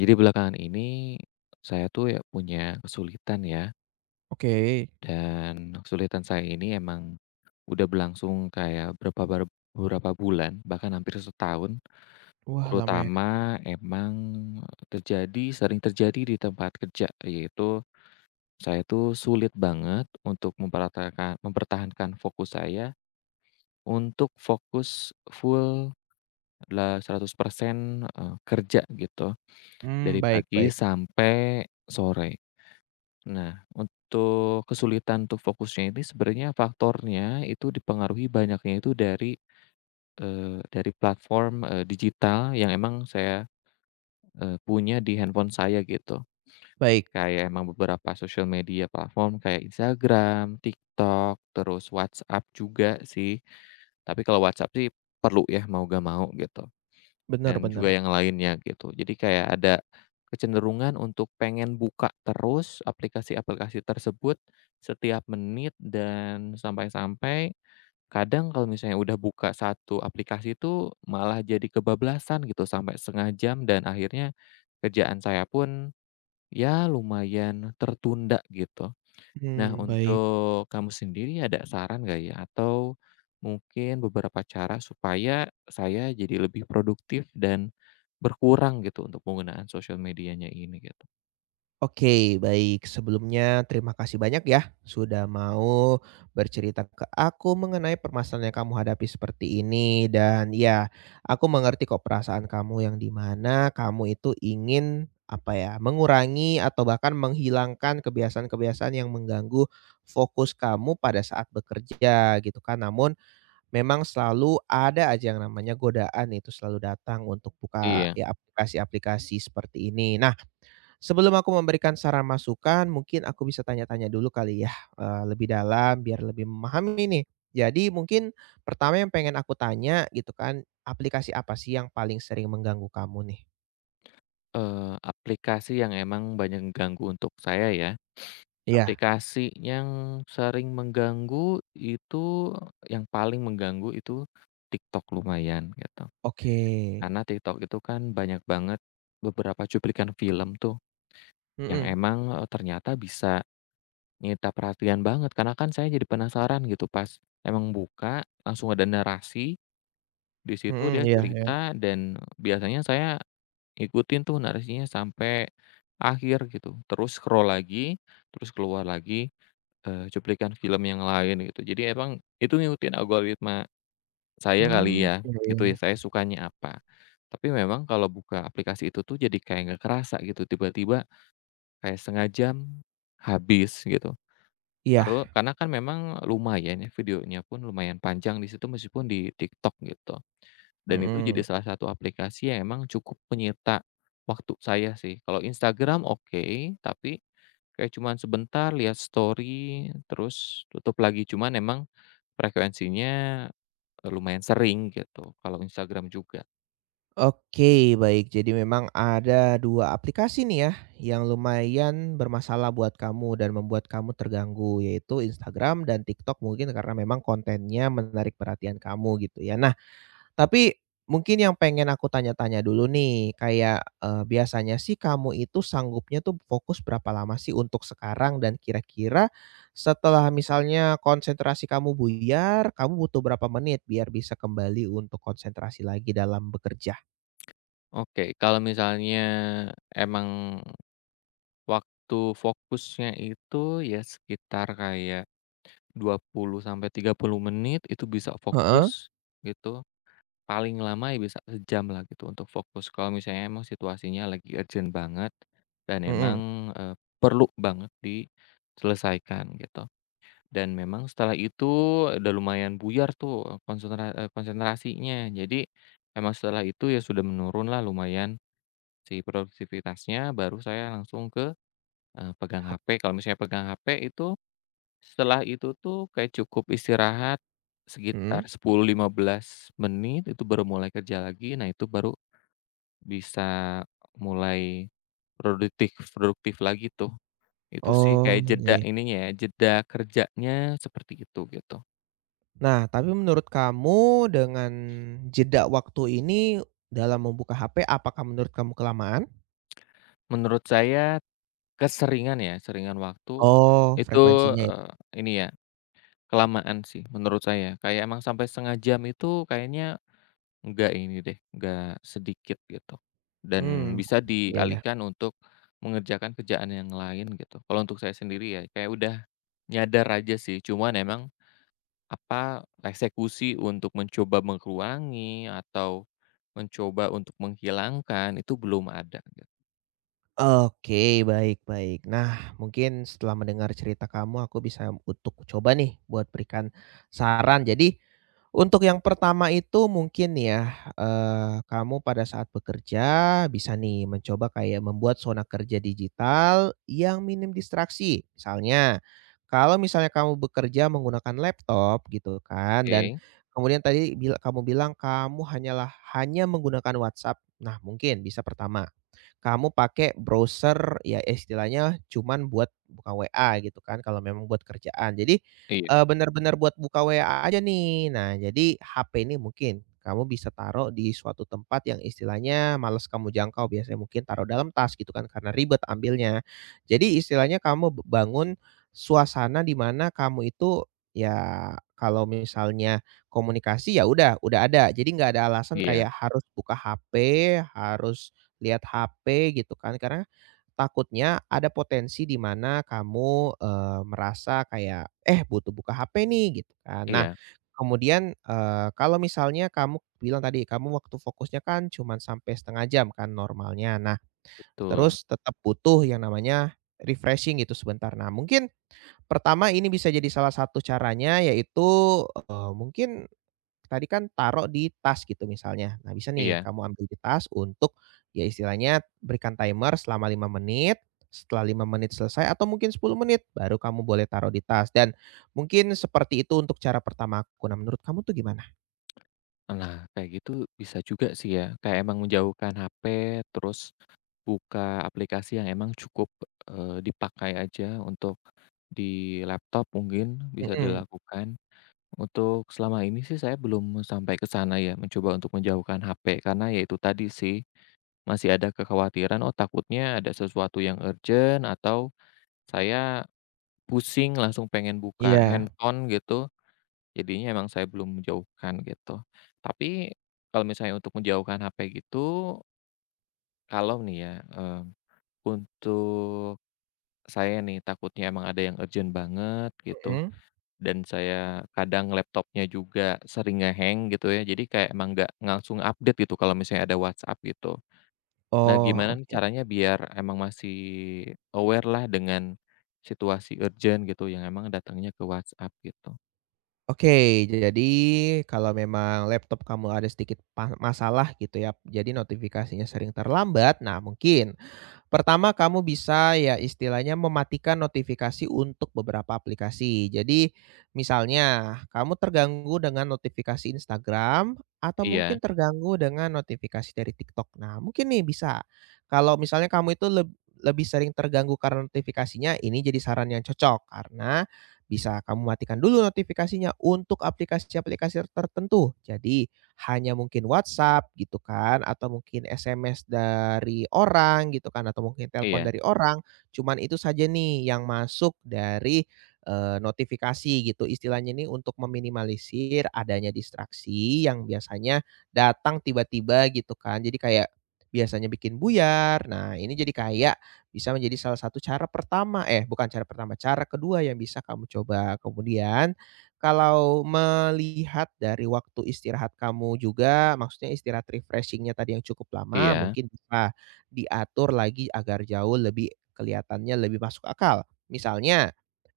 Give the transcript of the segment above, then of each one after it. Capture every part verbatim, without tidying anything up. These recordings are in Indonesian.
Jadi belakangan ini, saya tuh ya punya kesulitan ya, Oke. dan kesulitan saya ini emang udah berlangsung kayak berapa bar beberapa bulan, bahkan hampir setahun, Wah, lama ya? terutama emang terjadi sering terjadi di tempat kerja, yaitu saya tuh sulit banget untuk memperatakan mempertahankan fokus saya untuk fokus full la seratus persen, eee, kerja gitu, Hmm, dari baik pagi baik sampai sore. Nah, untuk kesulitan untuk fokusnya ini sebenarnya faktornya itu dipengaruhi banyaknya itu dari, eee, dari platform, eee, digital yang emang saya, eee, punya di handphone saya gitu. baik. Kayak emang beberapa sosial media platform kayak Instagram, TikTok, terus WhatsApp juga sih. Tapi kalau WhatsApp sih perlu ya, mau gak mau gitu. Benar Dan juga benar. yang lainnya gitu. Jadi kayak ada kecenderungan untuk pengen buka terus aplikasi-aplikasi tersebut setiap menit dan sampai-sampai kadang kalau misalnya udah buka satu aplikasi itu malah jadi kebablasan gitu sampai setengah jam dan akhirnya kerjaan saya pun ya lumayan tertunda gitu. Nah, Hmm, baik. untuk kamu sendiri ada saran nggak ya? Atau mungkin beberapa cara supaya saya jadi lebih produktif dan berkurang gitu untuk penggunaan sosial medianya ini gitu? Oke, baik. Sebelumnya terima kasih banyak ya sudah mau bercerita ke aku mengenai permasalahan yang kamu hadapi seperti ini dan ya, aku mengerti kok perasaan kamu yang di mana kamu itu ingin, apa ya, mengurangi atau bahkan menghilangkan kebiasaan-kebiasaan yang mengganggu fokus kamu pada saat bekerja gitu kan. Namun memang selalu ada aja yang namanya godaan itu selalu datang untuk buka Iya, ya aplikasi-aplikasi seperti ini. Nah, sebelum aku memberikan saran masukan, mungkin aku bisa tanya-tanya dulu kali ya, eee, lebih dalam biar lebih memahami nih. Jadi mungkin pertama yang pengen aku tanya gitu kan, aplikasi apa sih yang paling sering mengganggu kamu nih? eee, aplikasi yang emang banyak mengganggu untuk saya ya. Iya, Aplikasi yang sering mengganggu itu Yang paling mengganggu itu TikTok lumayan gitu. oke. Karena TikTok itu kan banyak banget beberapa cuplikan film tuh yang Mhm, emang, eee, ternyata bisa nyita perhatian banget karena kan saya jadi penasaran gitu pas emang buka, langsung ada narasi, di situ mhm, dia iya iya. cerita dan biasanya saya ikutin tuh narasinya sampai akhir gitu, terus scroll lagi, terus keluar lagi, eee, cuplikan film yang lain gitu. Jadi emang itu ngikutin algoritma saya Hmm, kali ya, iya iya gitu ya, iya. saya sukanya apa. Tapi memang kalau buka aplikasi itu tuh jadi kayak nggak kerasa gitu, tiba-tiba kayak setengah jam habis gitu. Iya, Terus karena kan memang lumayan ya, videonya pun lumayan panjang di situ meskipun di TikTok gitu, dan itu jadi mhm. salah satu aplikasi yang emang cukup menyita waktu saya sih. Kalau Instagram oke, tapi kayak cuman sebentar lihat story terus tutup lagi, cuman emang frekuensinya, eee, lumayan sering gitu kalau Instagram juga. Oke, baik. Jadi memang ada dua aplikasi nih ya, yang lumayan bermasalah buat kamu dan membuat kamu terganggu, yaitu Instagram dan TikTok mungkin karena memang kontennya menarik perhatian kamu gitu ya. Nah, tapi mungkin yang pengen aku tanya-tanya dulu nih, kayak, eee, biasanya sih kamu itu sanggupnya tuh fokus berapa lama sih untuk sekarang? Dan kira-kira setelah misalnya konsentrasi kamu buyar, kamu butuh berapa menit biar bisa kembali untuk konsentrasi lagi dalam bekerja? Oke, kalau misalnya emang waktu fokusnya itu ya sekitar kayak dua puluh sampai tiga puluh menit itu bisa Heeh, fokus gitu, paling lama ya bisa sejam lah gitu untuk fokus. Kalau misalnya emang situasinya lagi urgent banget dan mhm. emang, eee, perlu banget diselesaikan gitu. Dan memang setelah itu udah lumayan buyar tuh konsentra eee, konsentrasinya. Jadi emang setelah itu ya sudah menurun lah lumayan si produktivitasnya, baru saya langsung ke, eee, pegang Hap H P. Kalau misalnya pegang H P itu setelah itu tuh kayak cukup istirahat mhm. sekitar sepuluh, lima belas menit, itu baru mulai kerja lagi. Nah, itu baru bisa mulai produktif produktif lagi tuh. Itu sih Oh, kayak iya jeda iya. ininya ya, jeda kerjanya seperti itu, gitu. Nah, tapi menurut kamu dengan jeda waktu ini dalam membuka ha pe, apakah menurut kamu kelamaan? Menurut saya keseringan ya, seringan waktu Oh, itu, frekuensinya ya? eee, ini ya, kelamaan sih menurut saya. Kayak emang sampai setengah jam itu kayaknya nggak ini deh, nggak sedikit gitu, dan Mmm, bisa iya iya. dialihkan untuk mengerjakan kerjaan yang lain gitu. Kalau untuk saya sendiri ya kayak udah nyadar aja sih, cuman emang apa, eksekusi untuk mencoba mengkurangi atau mencoba untuk menghilangkan itu belum ada gitu. Oke, baik baik. Nah, mungkin setelah mendengar cerita kamu, aku bisa untuk coba nih buat berikan saran. Jadi, untuk yang pertama itu mungkin ya, eee, kamu pada saat bekerja bisa nih mencoba kayak membuat zona kerja digital yang minim distraksi. Misalnya, kalau misalnya kamu bekerja menggunakan laptop gitu kan dan Oke, kemudian tadi bila kamu bilang kamu hanyalah hanya menggunakan WhatsApp. Nah, mungkin bisa pertama kamu pakai browser ya istilahnya cuman buat buka we a gitu kan kalau memang buat kerjaan. Jadi, iya eee, bener-bener buat buka we a aja nih. Nah jadi ha pe ini mungkin kamu bisa taruh di suatu tempat yang istilahnya males kamu jangkau, biasanya mungkin taruh dalam tas gitu kan karena ribet ambilnya. Jadi istilahnya kamu b bangun suasana di mana kamu itu ya kalau misalnya komunikasi ya udah udah ada, jadi nggak ada alasan iya kayak harus buka ha pe, harus lihat ha pe gitu kan, karena takutnya ada potensi di mana kamu, eee, merasa kayak, "Eh, butuh buka ha pe nih," gitu kan. Nah, iya, kemudian, eee, kalau misalnya kamu bilang tadi kamu waktu fokusnya kan cuman sampai setengah jam kan normalnya. Nah, betul, terus tetap butuh yang namanya refreshing gitu sebentar. Nah, mungkin pertama ini bisa jadi salah satu caranya yaitu, eee, mungkin tadi kan taruh di tas gitu misalnya. Nah, bisa nih iya. kamu ambil di tas untuk ya istilahnya berikan timer selama lima menit, setelah lima menit selesai atau mungkin sepuluh menit baru kamu boleh taruh di tas dan mungkin seperti itu untuk cara pertama aku. Nah, menurut kamu tuh gimana? Nah kayak gitu bisa juga sih ya, kayak emang menjauhkan H P terus buka aplikasi yang emang cukup, eee, dipakai aja untuk di laptop mungkin bisa Mhm, dilakukan. Untuk selama ini sih saya belum sampai ke sana ya, mencoba untuk menjauhkan H P karena ya itu tadi sih, masih ada kekhawatiran, oh takutnya ada sesuatu yang urgent atau saya pusing langsung pengen buka iya, handphone gitu, jadinya emang saya belum menjauhkan gitu. Tapi kalau misalnya untuk menjauhkan H P gitu, kalau nih ya, mmm, untuk Saya nih takutnya emang ada yang urgent banget gitu, mhm. dan saya kadang laptopnya juga sering nge-hang gitu ya, jadi kayak emang nggak langsung update gitu kalau misalnya ada WhatsApp gitu. Nah Oh, gimana nih oke. caranya biar emang masih aware lah dengan situasi urgent gitu yang emang datangnya ke WhatsApp gitu? Oke, jadi kalau memang laptop kamu ada sedikit pa masalah gitu ya, jadi notifikasinya sering terlambat, nah mungkin pertama, kamu bisa ya istilahnya mematikan notifikasi untuk beberapa aplikasi. Jadi, misalnya kamu terganggu dengan notifikasi Instagram atau mungkin Iya terganggu dengan notifikasi dari TikTok. Nah, mungkin nih bisa kalau misalnya kamu itu leb lebih sering terganggu karena notifikasinya, ini jadi saran yang cocok karena bisa kamu matikan dulu notifikasinya untuk aplikasi-aplikasi tertentu. Jadi hanya mungkin WhatsApp gitu kan, atau mungkin es em es dari orang gitu kan, atau mungkin telepon iya dari orang, cuman itu saja nih yang masuk dari, eee, notifikasi gitu. Istilahnya ini untuk meminimalisir adanya distraksi yang biasanya datang tiba-tiba gitu kan. Jadi kayak biasanya bikin buyar, nah ini jadi kayak bisa menjadi salah satu cara pertama eh bukan cara pertama, cara kedua yang bisa kamu coba. Kemudian kalau melihat dari waktu istirahat kamu juga, maksudnya istirahat refreshing-nya tadi yang cukup lama, iya mungkin bisa diatur lagi agar jauh lebih kelihatannya lebih masuk akal. Misalnya,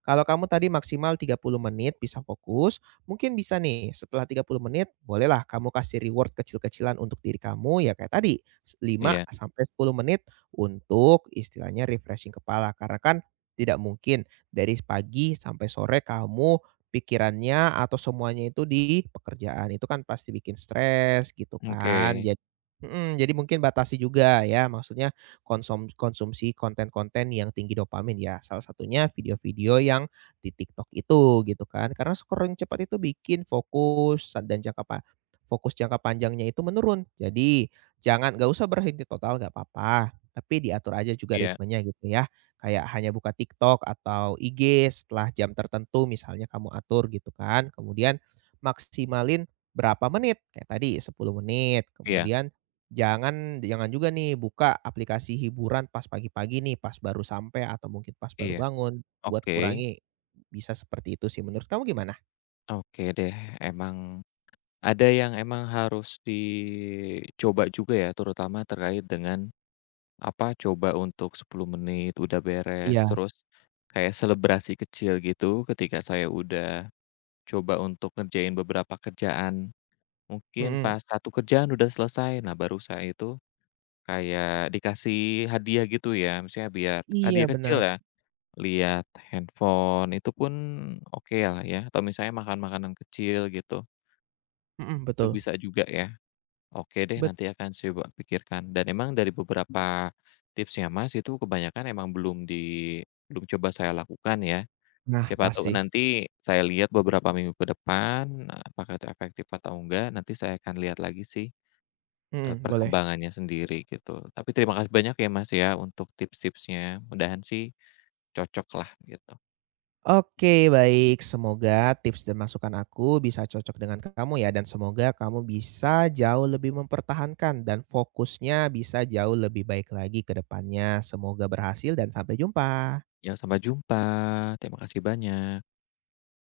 kalau kamu tadi maksimal tiga puluh menit bisa fokus, mungkin bisa nih setelah tiga puluh menit bolehlah kamu kasih reward kecil-kecilan untuk diri kamu ya kayak tadi, s lima iya, sampai sepuluh menit untuk istilahnya refreshing kepala. Karena kan tidak mungkin dari pagi sampai sore kamu pikirannya atau semuanya itu di pekerjaan, itu kan pasti bikin stres gitu oke, kan. Jad mhm, jadi mungkin batasi juga ya, maksudnya konsom konsumsi konten-konten yang tinggi dopamin ya, salah satunya video-video yang di TikTok itu gitu kan. Karena scrolling cepat itu bikin fokus dan jangka pa fokus jangka panjangnya itu menurun. Jadi jangan nggak usah berhenti total nggak apa-apa, tapi diatur aja juga iya ritmenya gitu ya. Kayak hanya buka TikTok atau i ge setelah jam tertentu misalnya kamu atur gitu kan. Kemudian maksimalin berapa menit, kayak tadi sepuluh menit. iya Kemudian jangan jangan juga nih buka aplikasi hiburan pas pagi-pagi nih, pas baru sampai atau mungkin pas baru iya, bangun, buat oke. kurangi bisa seperti itu sih. Menurut kamu gimana? Oke deh, emang ada yang emang harus dicoba juga ya, terutama terkait dengan, apa, coba untuk sepuluh menit udah beres, Iya. terus kayak selebrasi kecil gitu ketika saya udah coba untuk ngerjain beberapa kerjaan. Mungkin Mhm. pas satu kerjaan udah selesai, nah baru saya itu kayak dikasih hadiah gitu ya, misalnya biar Iya hadiah kecil benar. ya, lihat handphone itu pun oke lah ya, atau misalnya makan makanan kecil gitu, Mhm, itu betul. bisa juga ya. Oke deh, Bet nanti akan saya coba pikirkan. Dan emang dari beberapa tipsnya Mas, itu kebanyakan emang belum di belum coba saya lakukan ya. nah Siapa pas tahu sih. nanti saya lihat beberapa minggu ke depan, nah, apakah itu efektif atau enggak, nanti saya akan lihat lagi sih, eee, Mhm, boleh. perkembangannya sendiri gitu. Tapi terima kasih banyak ya Mas ya untuk tips-tipsnya, mudahan sih cocok lah gitu. Oke, baik. Semoga tips dan masukan aku bisa cocok dengan kamu ya dan semoga kamu bisa jauh lebih mempertahankan dan fokusnya bisa jauh lebih baik lagi ke depannya. Semoga berhasil dan sampai jumpa. Ya sampai jumpa, terima kasih banyak.